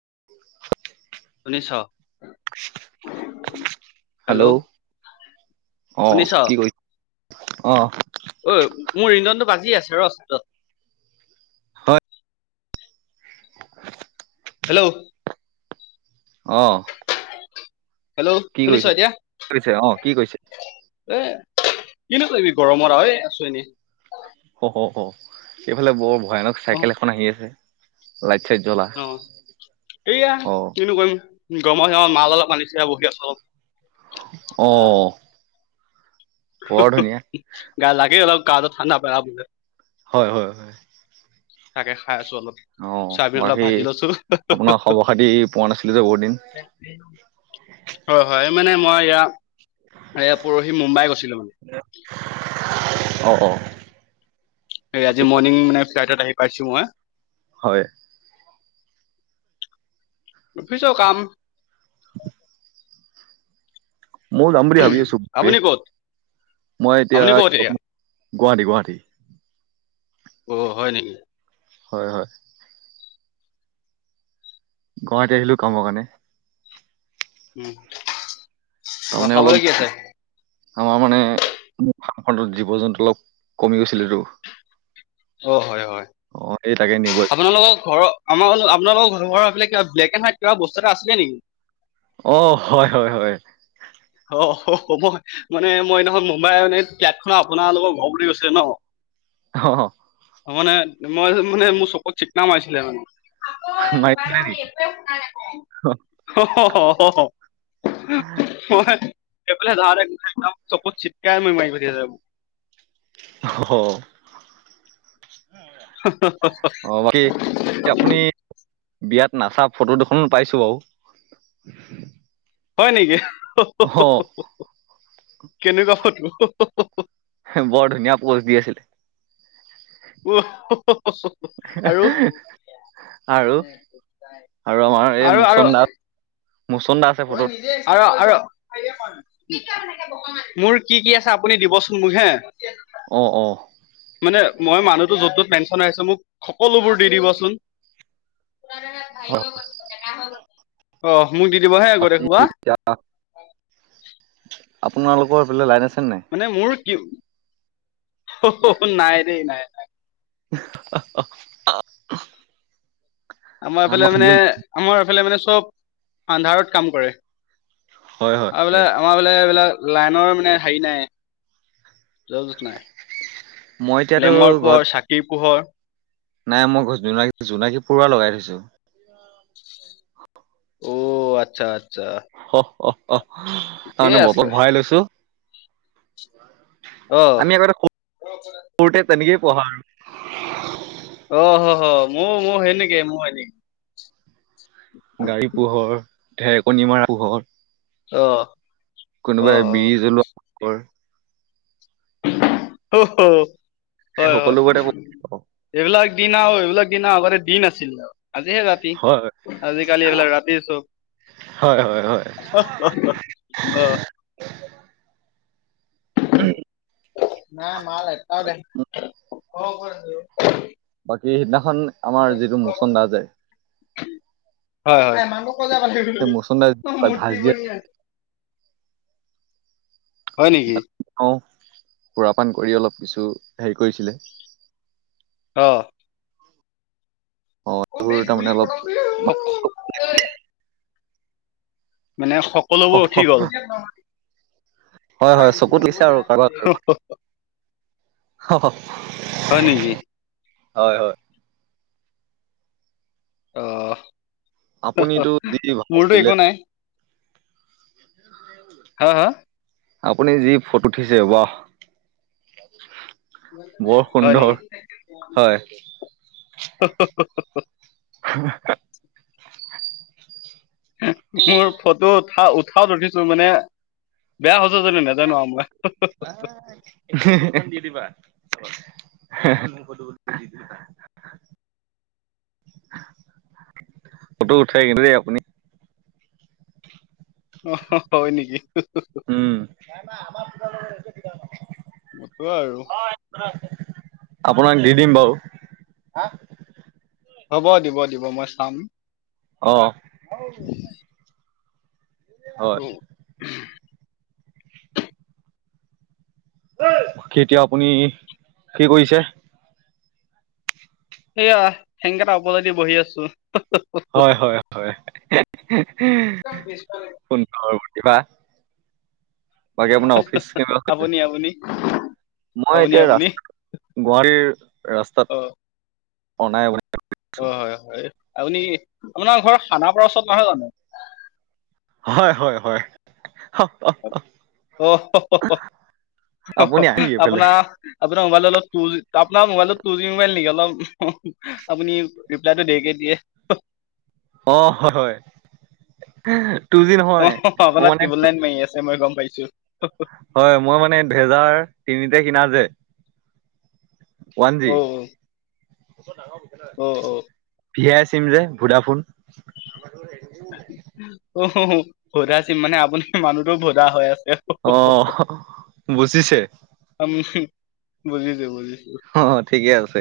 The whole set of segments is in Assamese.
[inaudible] শুনিছ? হেল্ল', আহ, কি কৰিছ আহ অ' মোৰ ইন্ধনটো বাজি আছে ৰ হয় হেল্ল' অ'। হেল্ল' কি শুনিছ কৰিছ এতিয়া কৰিছে অ কি কৰিছে এ কিনো কৰিবি গৰমত আছো এনে অ', অ', অ', এফালে বৰ ভয়ানক অ চাইকেল এখন আহি আছে লাইট চাইট জ্বলা অ' সেইয়া অ কিনো কৰিম গৰমৰ [unintelligible] মাল অলপ আানিছে বহি আছো আৰু অ' বৰ ধুনীয়া গাল লাগে অলপ গাটো ঠাণ্ডা পেলাবলে হয় হয় হয়। তাকে খাই আছো অলপ অ চয়াবিন অলপ বাকী ভাজি লৈছো আপোনাৰ খবৰ খাতি পোৱা নাছিলো যে বহুত দিন হয় হয় মানে মই এয়া এয়া পৰহি মুম্বাই গৈছিলো মানে [inaudible] এই বাকী আজি মৰ্ণিং মানে ফ্লাইটত আহি পাইছো মই হয় অফিছৰ কাম [inaudible] ময় যাম বুলি বুলি ভাবি আছো বে আপুনি ক'ত মই এতিয়া আপুনি ক'ত এতিয়া গুৱাহাটী গুৱাহাটী অ' হয় নেকি হয় হয়। গুৱাহাটী আহিলো কামৰ কাৰণে উম অ' তাৰমানে অলপ খাবলৈ কি আছে আমাৰ মানে জীৱ জন্তু অলপ কমি গৈছিলেটো অ' হয় হয় নিব আপোনালোকৰ ঘৰ আমাৰ আপোনালোক ঘৰ কিবা ব্লেক এড হাইট কিবা বস্তু এটা আছিলে নেকি অ' হয় হয় হয় অ' মই মানে মই এইদিনাখন মুম্বাইৰ মানে ফ্লেট খনৰ আপোনালোকৰ ঘৰ পিনে গৈছিলে নহ অ' অ' মানে মই মানে মোৰ চকুত চিকনা মাৰিছিলে মানে অ' মাৰিছিলে নি অহ অহ হয়। হেফালে ধাতে চকুত চিটকায় মাই পঠাইছিলে মোৰ হ হ আপুনি [inaudible] বিয়াত নাচা ফটো দুখোন পাইছো বাৰু হয় নেকি অহ কেনেকুৱা ফটো অহ অহ বৰ ধুনীয়া পোষ্ট দি আছিলে উহ উহ উহ আৰু আৰু আৰু আমাৰ এই আৰু আৰু মুচন দা মুচন দা আছে তই ফটোত নিজেই আৰু আৰু মোৰ কি কি আছে আপুনি দিবচোন মোক হে অ', অ' মানে মই মানুহটো য'ত য'ত পেঞ্চন আহিছে মোক সকলোবোৰ দি দিবচোন হয় অ' মোক দি দিব হে গৈতে বাকী সোপা এতিয়া আপোনালোকৰ হেফালে লাইন আছেনে মানে মোৰ কি নাই দেই নাই নাই আহ আহ আমাৰ এইফালে মানে আমাৰ এইফালে মানে চব আন্ধাৰত কাম কৰে। হয় হয় আবলে হয় আমাৰ বলেবলে লাইনৰ মানে হেৰি নাই যত নাই। মই এতিয়াতো লেমৰ ঘৰত পোহৰ চাকিৰ পোহৰ নাই মই ঘৰত জোনাক জোনাকী পৰুৱা লগাই থৈছো। অ', আচ্ছা। আচ্ছা অহ অহ অহ তাৰ ঠিকেই মানে আছে বটলত ভৰাই লৈছো। অ আমি আগতে সত সৰুতে তেনেকেই পঢ়া আৰু। অ', হ হ মই মই সেনেকে মই এনে গাড়ী পোহৰ ঢেৰেকণী মৰা পোহৰ অ'। অ অ কোনোবাই বিৰিজলোৱা পোহৰ। হ হ এই হয় হয় সকলোবোৰতে পাওঁ। এইবিলাক দিন আৰু এইবিলাক দিন আগতে দিন আছিল আৰু। আজিহে ৰাতি হয় আজিকালি এইবিলাক ৰাতি চব। হয় হয় হয় অহ অহ অহ। নাই মাল এটাও দেখা ক কৰ সিদিনাখন আমাৰ যিটো মোচন্দা যে হয় হয় মাকো কজাব অ', সেই মুচন্দা ভাজ মূৰ্তি দিয়া বনি আছে। হয় নেকি? অ সুৰাপান কৰি অলপ কিছু হেৰি কৰিছিলে। আহ। অ বে এইবোৰ গুল তাৰমানে প অলপ [unintelligible] মানে সকলোবোৰ উঠি গ'ল। হয় হয় চকুত লাগিছে আৰু কাৰোবাৰ ব কাৰোবাৰ। [unintelligible] হয় নেকি? হয় হয়। আহ আপুনিতো যি ভাজ মোৰতো দিলে একো নাই। [inaudible] হা হা আপুনি যি ফটো উঠিছে বাহ। বৰ হয় সুন্দৰ নেকি? হয় [inaudible] মোৰ ফটো উঠা উঠাত উঠিছো মানে বেয়া হ'ল। বাহ। ফ [unintelligible] ফটো উঠে কিন্ত দেই আপুনি। আহ হা হয় নেকি? অ [unintelligible] উঠো আৰু। আপোনাক দি দিম বাৰু। হ'ব দিব দিব মই চাম। অহ। অ [unintelligible] এতিয়া আপুনি কি কৰিছে? সেয়া ঠেংকেটা উপৰলে দি বহি আছো। হয় হয় হয় সুন্দৰ। কিবা বাকী আপোনাৰ অফিচ কেনেকুৱা চলিছে? আপুনি আপুনি মই আপুনি এতিয়া আপুনি ৰাস্তাত গুৱাহাটীৰ ৰাস্তাত অ অনাইবনাই অ', হয় হয় আপুনি আপোনাৰ ঘৰ খানা পৰা ওচৰত নহয় জানো? হয়, হয়, হয়। অ, আপুনি আহে নেকি এইফালে? আপোনাৰ আপোনাৰ মোবাইলডালত আপোনাৰ মোবাইলটোত টুজি মোবাইল নেকি অলপ আপুনি ৰিপ্লাইটো দেৰিকে দিয়ে। অ, হয়, হয়। টু জি অ, নহয় মোৰ আপোনাৰ মানে টিউবুল লাইন মাৰি আছে মই গম পাইছো। হয় মই মানে ভেজাৰ তিনিতে কিনা যে। ওৱান অ জি। অ অ ভিয়াই চিম যে ভুদাফোন। অহ হ ভোদা চিম মানে আপোনি মানুহটো ভোদা হৈ আছে। অহ বুজিছে। বুজিছে বুজিছে। অ, ঠিকে আছে।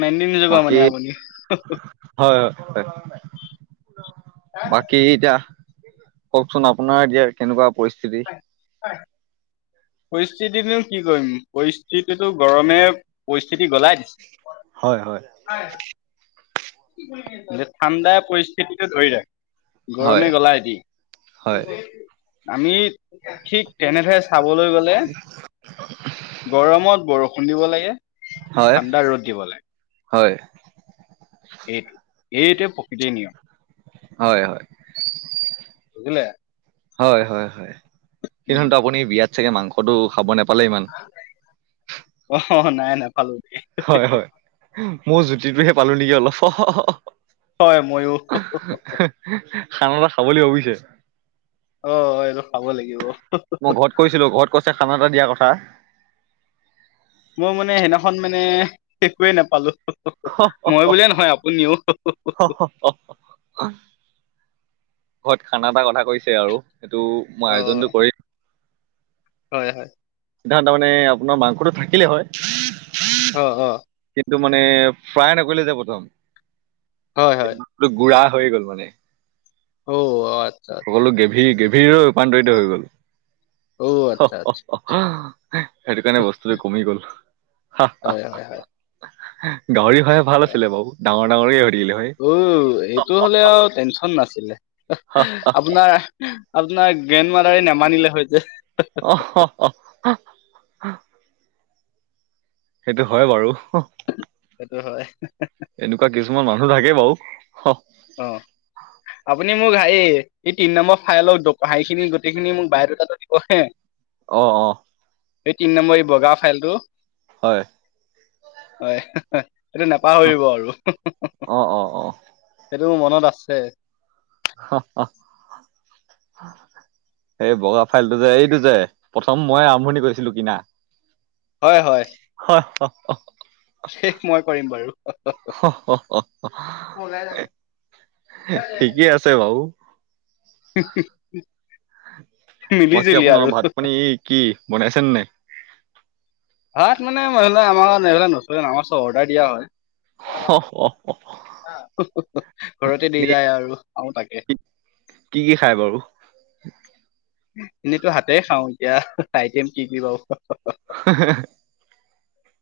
মেইনটেইন নকৰা মানে বাকী আপুনি হয়, হয়, হয়। বাকী এতিয়া কওকচোন আপোনাৰ এতিয়া কেনেকুৱা পৰিস্থিতি। পৰিস্থিতিটো কি কৰিম পৰিস্থিতিটো গৰমে পৰিস্থিতি গলাই দিছে। হয়, হয়। ঠাণ্ডা পৰিস্থিতিটো ধৰি ৰাখে। হয় গৰমে গলাই হয় দিয়ে আমি ঠিক তেনেদৰে চাবলৈ গলে গৰমত বৰষুণ খুন্দিব লাগে হয় ঠাণ্ডা ৰ'দ দিব লাগে। হয়। এইটো এইটোৱ প্ৰকৃতিৰ নিয়ম। হয়, হয়। বুজিলে। হয়, হয়, হয়, উম সেইহো আপুনি বিয়াত চাগে মাংসতটো খাব নাপ পালেমান। অ', নাই নাই। হয়, হয়, মোৰ জুতিটোহে পালো নেকি অলপ হয় মইয়ো খান এটা খাবলৈ ভাবিছে। অ, এই খাব লাগিব। মই ঘৰত কৈছিলো ঘৰত কৈছে খানা এটা দিয়াৰ কথা। মই মানে সেইদিখন মানে একোৱেই নাপালো। মই বুলিয়ে নহয় আপুনিও। অ। ঘৰত খানা এটা কথা কৈছে আৰু সেইটো মই অ আয়োজনটো কৰিম। হয় হয়। সি তাৰমানে আপোনাৰ মাংসটো থাকিলেই হয়। অ', অ'। টো মানে ফ্ৰাই নকৰিলে যে প্ৰথম হয় হয় গু়া হৈ গ'ল মানে। অ' আচ্ছা আচ্ছা। ভিৰ ৰূপান্তৰিত হৈ গ'ল। অ, আচ্ছা আচ্ছা। সেইটো কাৰণে বস্তুটো কমি গ'ল। হয় হয় হয় গাউৰি হয়ে ভাল আছিলে বাৰু ডাঙৰ ডাঙৰে উ, এইটো হলে আৰু টেনশন নাছিলে হা আপোনাৰ আপোনাৰ গেনমাৰাৰে নেমানিলে হয় যে। অ'। সেইটো হয় বাৰু। টো হয়। এনেকুৱা কিছুমান মানুহ থাকে বাৰু [unintelligible] অ'। আপুনি মোক হে এই তিনি নম্বৰ ফাইলৰ হেৰিখিনি গোটেইখিনি মোক বায়ডটাটো দিব হে। অ', অ'। এই তিনি নম্বৰ এই বগা ফাইলটো। হয়। হয় সেইটো নাপাহৰিব আৰু। অ অ অ সেইটো মোৰ মনত আছে। [inaudible] এই বগা ফাইলটো যে এইটো যে প্ৰথম মই আৰম্ভণি কৰিছিলো কিনা। হয়, হয়। [inaudible] শেষ মই কৰিম বাৰু ওলাই যাম। ঠিকেই আছে বাৰু। [inaudible] মিলি বাকী জুলি আৰু আপোনাৰ ভাত পানী কি বনাইছে নে? ভাত মানে সেইবিলাক আমাৰ এইবিলাক নচলে নহয়, অৰ্ডাৰ চব দিয়া হয়। [inaudible] ঘৰতে দি আপুনি যায় আৰু অ' তাকে। কি কি খাই বাৰু? এনেতো হাতে খাওঁ এতিয়া আইটেম কি কি বাৰু।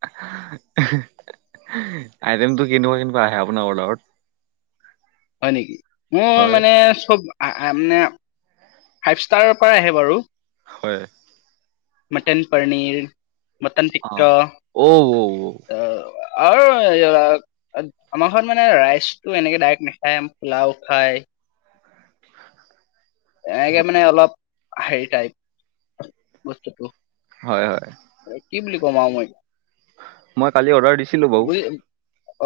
[inaudible] আইটেমতটো কেনেকুৱা কেনেকুৱা আহে আপোনাৰ অৰ্ডাৰত? হয়, নেকি? মোৰ হয় মানে চব আহ মানে ফাইভ ষ্টাৰৰ পৰা আহে বাৰু। হয়। মটন পনীৰ মটন অ টিক্কা অ আহ। আৰু আমাৰ ঘৰত মানে ৰাইচটো এনেকে ডাইৰেক্ট নাখায় পোলাও খায়। এনেকে মানে অলপ হেৰি টাইপ বস্তুটো। হয়, হয়। এ, কি বুলি কম আৰু মই। মই কালি অৰ্ডাৰ দিছিলো বাৰু। বুজি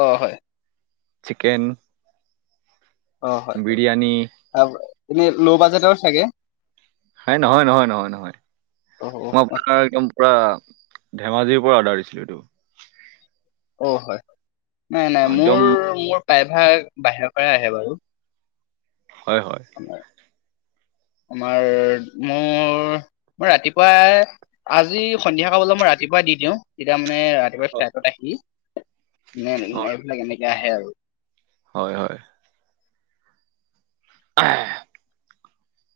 অ', হয়। চিকেন। অ', হয় হয় বিৰিয়ানী এনে ল' বাজেটৰ চাগে? হেই নহয় নহয় নহয় নহয় অ' মই অ' আপোনাৰ একদম পুৰা ধেমাজিৰ পৰা অৰ্ডাৰ দিছিলো এইটো। অ', হয়, নাই নাই মোৰ একদম মোৰ প্ৰায়ভাগ বাহিৰৰ পৰা আহে বাৰু। হয়, হয়। তোমাৰ মোৰ মই ৰাতিপুৱাই আজি সন্ধিয়া সময়লৈ মই ৰাতি ৰাতিপুৱা দি দিওঁ। তেতিয়া মানে ৰাতিপুৱা ফ্লাইটত আহি ন-ন নাই হয় এইবিলাক এনেকে আহে আৰু। হয়, হয়।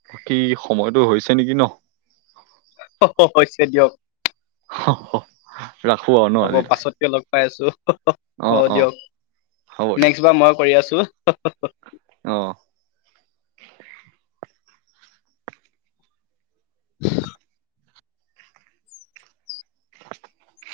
বাকী সময়টো হৈছে নেকি ন? অ', হৈছে দিয়ক। [inaudible] আৰু ন হ'ব আজিলৈ পাছতকে লগ পাই আছো অঁ অ' অঁ দিয়ক। হ'ব দিয়ক নেক্সট বাৰ মই কৰি আছো। অঁ [inaudible] [inaudible]